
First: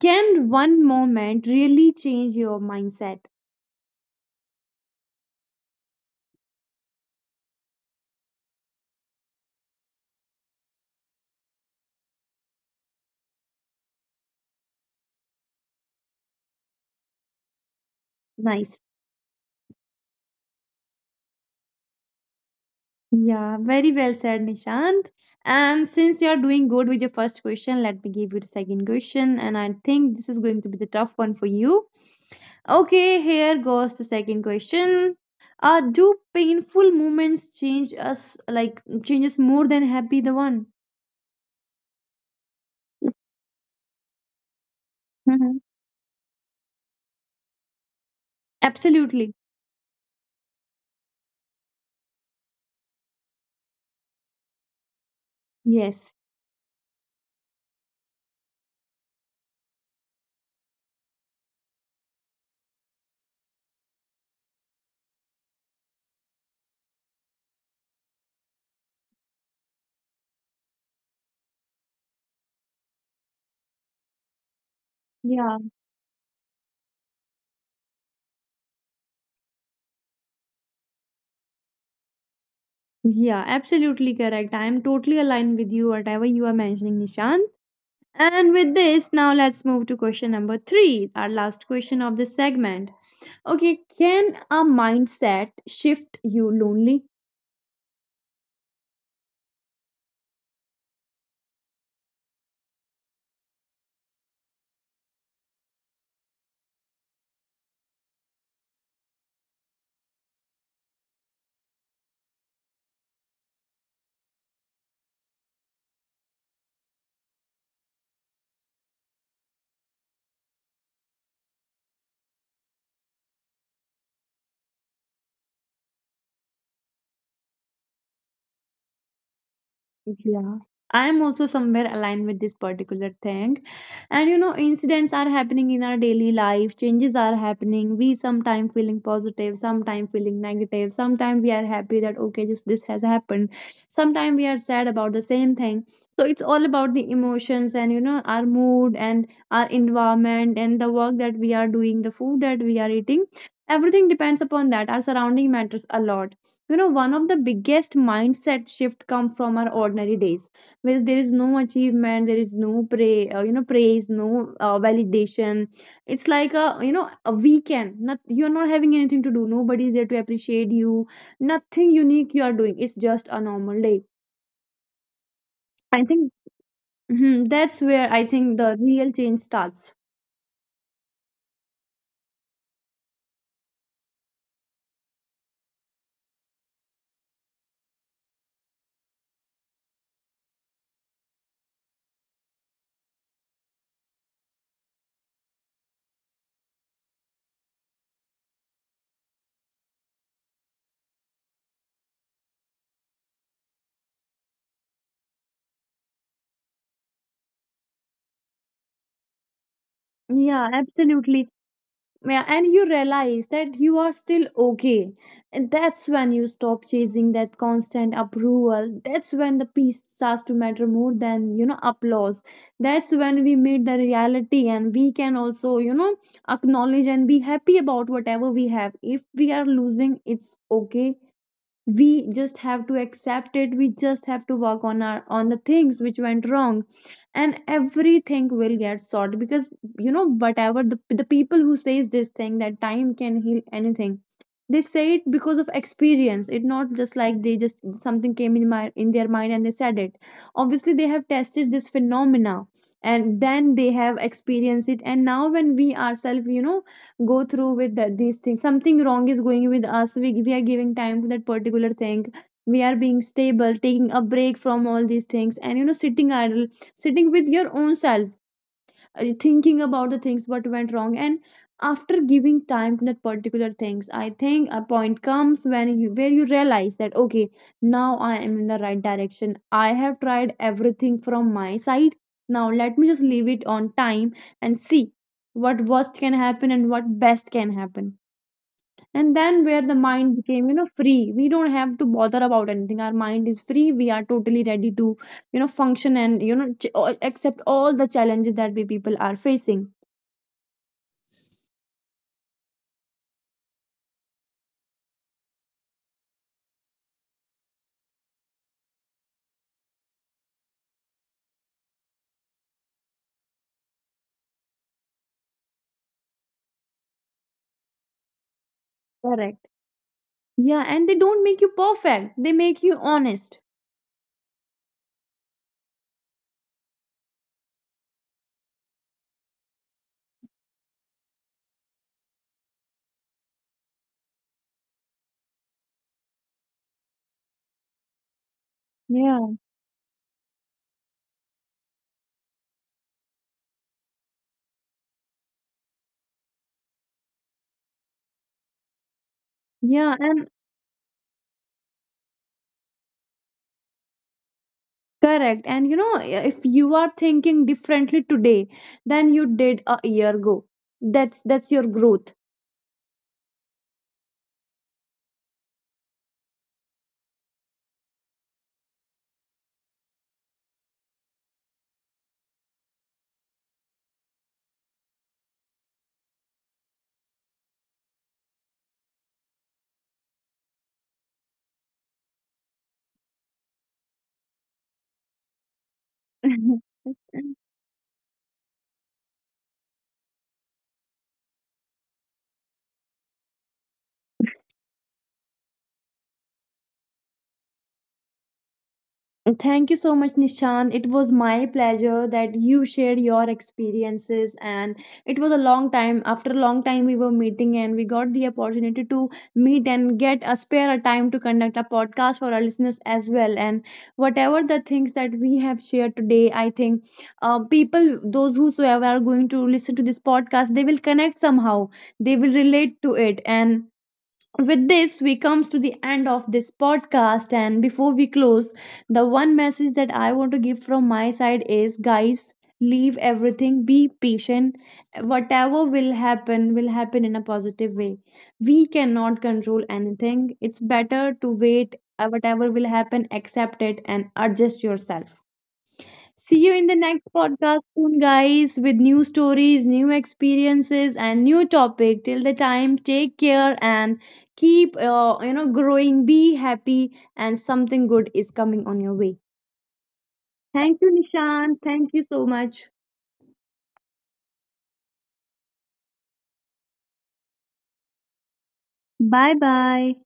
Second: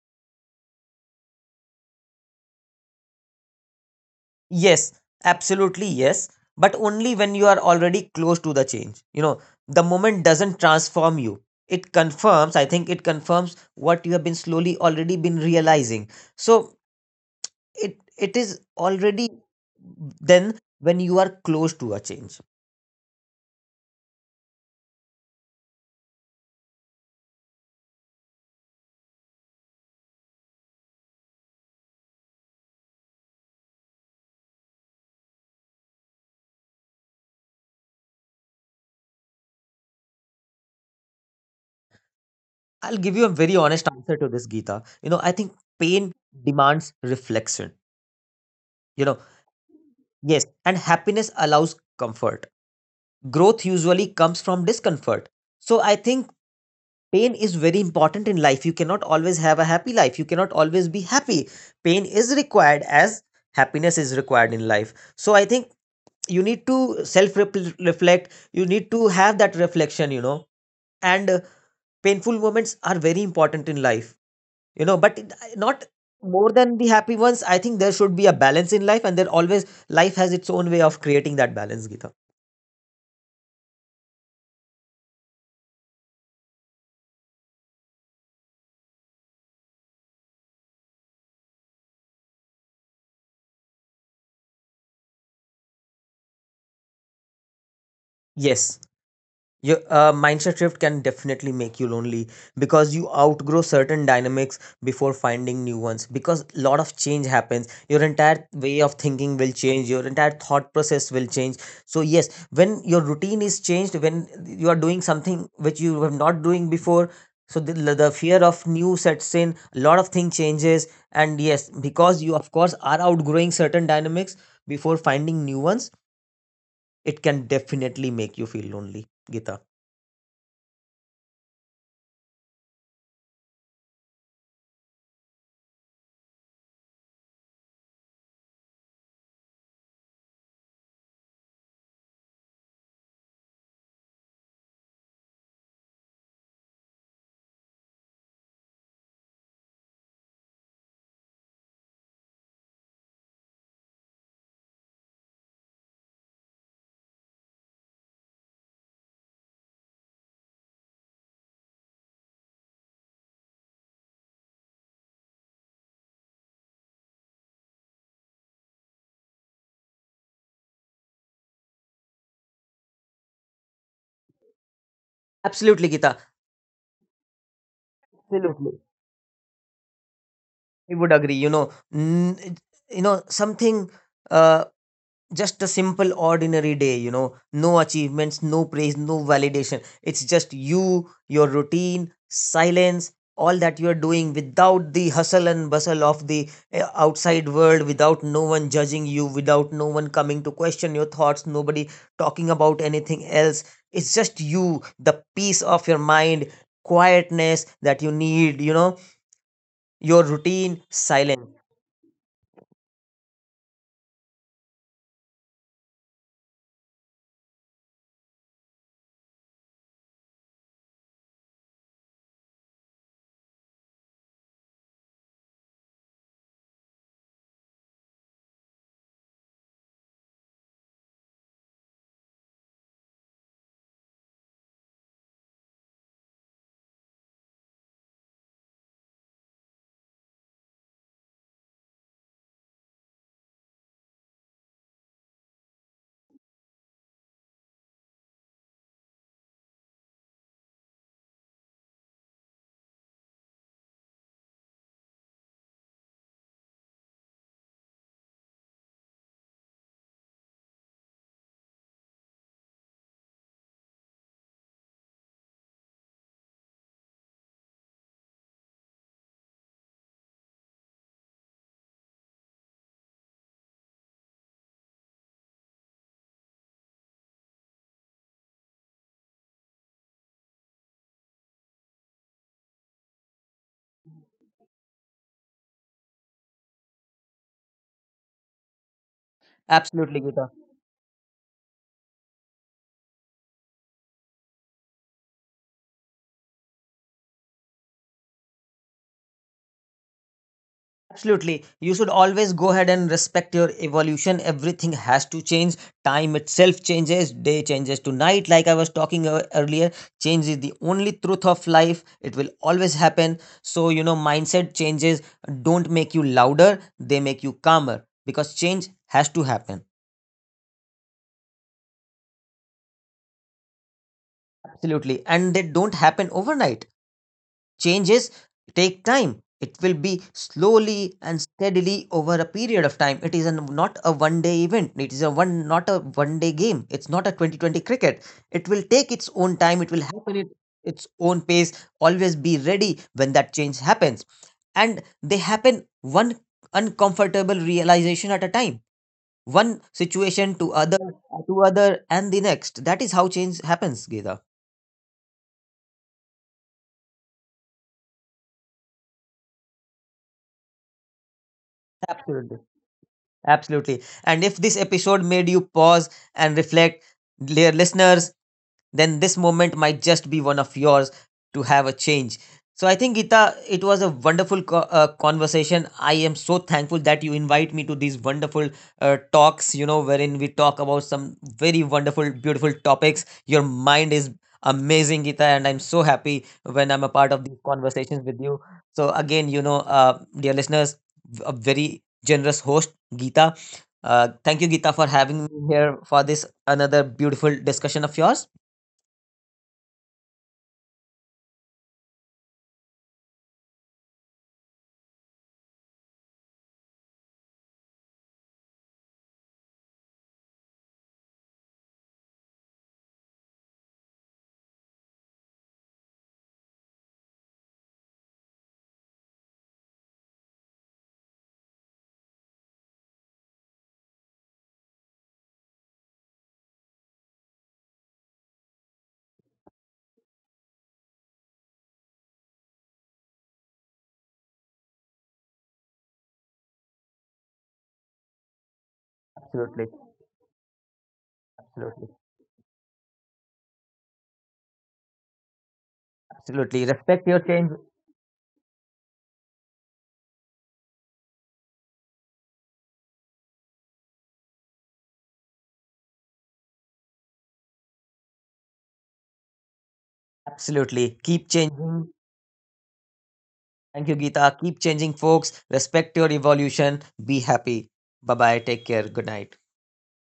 [SPEAKER 1] Can one moment really change your mindset?
[SPEAKER 2] Yes, absolutely yes, but only when you are already close to the change. You know, the moment doesn't transform you. It confirms, I think it confirms what you have been slowly already been realizing. So it is
[SPEAKER 1] Nice.
[SPEAKER 2] already then when you are close to a change.
[SPEAKER 1] Yeah, very well said, Nishant. And since you're doing good with your first question, let me give you the second question. And I think this is going to be the tough one for you. Okay, here goes the second question. Do painful moments change us, like, changes more than happy the one?
[SPEAKER 2] I'll give you a very honest answer to this, Geeta. You know, I think
[SPEAKER 1] Hmm.
[SPEAKER 2] pain demands reflection. You know,
[SPEAKER 1] Absolutely.
[SPEAKER 2] yes, and happiness allows comfort. Growth usually comes from discomfort. So I think
[SPEAKER 1] Yes.
[SPEAKER 2] pain is very important in life. You cannot always have a happy life, you cannot always be happy. Pain is required as happiness is required in life. So I think you need to self reflect, you need to have that reflection, you know, and painful moments are very important in life, you know, not
[SPEAKER 1] Yeah.
[SPEAKER 2] more than the happy ones. I think there should be a balance in life, and there always, life has its own way of creating that balance, Gita.
[SPEAKER 1] Yeah, absolutely correct. I am totally aligned with you, whatever you are mentioning, Nishant. And with this, now let's move to question number three, our last question of this segment. Okay, can a mindset shift you lonely?
[SPEAKER 2] Yes, your mindset shift can definitely make you lonely, because you outgrow certain dynamics before finding new ones, because a lot of change happens. Your entire way of thinking will change, your entire thought process will change. So yes, when your routine is changed, when you are doing something which you were not doing before, so the fear of new sets in, a lot of thing changes, and yes, because you of course are outgrowing certain dynamics before finding new ones, it can definitely make you feel lonely, Gita.
[SPEAKER 1] Yeah. I'm also somewhere aligned with this particular thing. And you know, incidents are happening in our daily life, changes are happening. We sometimes feeling positive, sometimes feeling negative, sometimes we are happy that okay, this has happened. Sometimes we are sad about the same thing. So it's all about the emotions and you know, our mood and our environment and the work that we are doing, the food that we are eating. Everything depends upon that. Our surrounding matters a lot. You know, one of the biggest mindset shift come from our ordinary days, where there is no achievement, there is no pray, you know, praise, no validation. It's like a, you know, a weekend, not, you're not having anything to do, nobody's there to appreciate you, nothing unique you are doing, it's just a normal day.
[SPEAKER 2] Absolutely, Gita.
[SPEAKER 1] I think mhm, that's where I think
[SPEAKER 2] Absolutely,
[SPEAKER 1] the real change starts.
[SPEAKER 2] I would agree. You know, n- it- you know something. Uh, just a simple, ordinary day. You know, no achievements, no praise, no validation. It's just you, your routine, silence, all that you are doing without the hustle and bustle of the outside world, without no one judging you, without no one coming to question your thoughts, nobody talking about anything else. It's just you, the peace of your mind, quietness that you need. You know, your
[SPEAKER 1] Yeah,
[SPEAKER 2] routine,
[SPEAKER 1] absolutely.
[SPEAKER 2] silence.
[SPEAKER 1] Yeah, and you realize that you are still okay. And that's when you stop chasing that constant approval. That's when the peace starts to matter more than, you know, applause. That's when we meet the reality and we can also, you know, acknowledge and be happy about whatever we have. If we are losing, it's okay, we just have to accept it, we just have to work on our on the things which went wrong, and everything will get sorted. Because, you know, whatever, the people who says this thing that time can heal anything, they say it because of experience. It not just like they just something came in my in their mind and they said it. Obviously they have tested this phenomena, and then they have experienced it. And now when we ourselves, you know, go through with that, these things, something wrong is going with us, we are giving time to that particular thing, we are being stable, taking a break from all these things, and you know, sitting idle, sitting with your own self, thinking about the things what went wrong. And after giving time to that particular things, I think a point comes when you where you realize that okay, now I am in the right direction, I have tried everything from my side, now let me just leave it on time, and see what worst can happen and what best can happen. And then where the
[SPEAKER 2] Absolutely,
[SPEAKER 1] mind
[SPEAKER 2] Gita.
[SPEAKER 1] became, you know, free, we don't have to bother about anything, our mind is free, we are totally ready to, you know, function and you know, accept all the challenges that we people are facing.
[SPEAKER 2] Absolutely, you should always go ahead and respect your evolution. Everything has to change. Time itself changes, day changes to night, like I was talking earlier. Change is the only truth of life, it will always happen. So you know, mindset changes don't make you louder, they make you calmer, because change has
[SPEAKER 1] Correct.
[SPEAKER 2] to happen.
[SPEAKER 1] Yeah, and they don't make you perfect, they make you honest.
[SPEAKER 2] Absolutely, and they don't happen overnight. Changes take time. It will be slowly and steadily over a period of time. It is a, not a 1 day event. It is a 1 day game. It's not a 2020 cricket. It will take its
[SPEAKER 1] Yeah.
[SPEAKER 2] own time. It will happen at its own pace. Always be ready when that change happens. And they happen one uncomfortable realization at a time. One
[SPEAKER 1] Yeah. And
[SPEAKER 2] situation to other and the next. That is how change happens, Geda.
[SPEAKER 1] correct, and you know, if you are thinking differently today than you did a year ago, that's your growth.
[SPEAKER 2] Absolutely. Absolutely. And if this episode made you pause and reflect, dear listeners, then this moment might just be one of yours to have a change. So I think, Gita, it was a wonderful conversation. I am so thankful that you invite me to these wonderful talks. You know, wherein we talk about some very wonderful, beautiful topics. Your mind is amazing, Gita, and I'm so happy when I'm a part of these conversations with you. So again, you know, dear listeners, a very generous host, Geeta. Thank you, Geeta, for having me here for this another beautiful discussion of yours.
[SPEAKER 1] Thank you so much, Nishan. It was my pleasure that you shared your experiences, and it was a long time. After a long time, we were meeting, and we got the opportunity to meet and get a spare a time to conduct a podcast for our listeners as well. And whatever the things that we have shared today, I think people, those whosoever are going to listen to this podcast, they will connect somehow. They will relate to it, and with this we comes to the end of this podcast. And before we close, the one message that I want to give from my side is, guys, leave everything, be patient, whatever will happen in a positive way. We cannot control
[SPEAKER 2] Absolutely,
[SPEAKER 1] anything, it's better to wait.
[SPEAKER 2] absolutely,
[SPEAKER 1] Whatever will happen, accept it and adjust yourself. See you in
[SPEAKER 2] absolutely.
[SPEAKER 1] the next
[SPEAKER 2] Respect your change.
[SPEAKER 1] podcast soon, guys, with new stories, new experiences, and new topic. Till the time, take care and keep, you know, growing. Be happy, and something good is coming on your way. Thank you,
[SPEAKER 2] Absolutely. Keep
[SPEAKER 1] Nishan.
[SPEAKER 2] changing.
[SPEAKER 1] Thank you so much.
[SPEAKER 2] Thank you, Geeta. Keep changing, folks. Respect your evolution. Be happy. Bye bye. Take care. Good night.
[SPEAKER 1] Bye bye.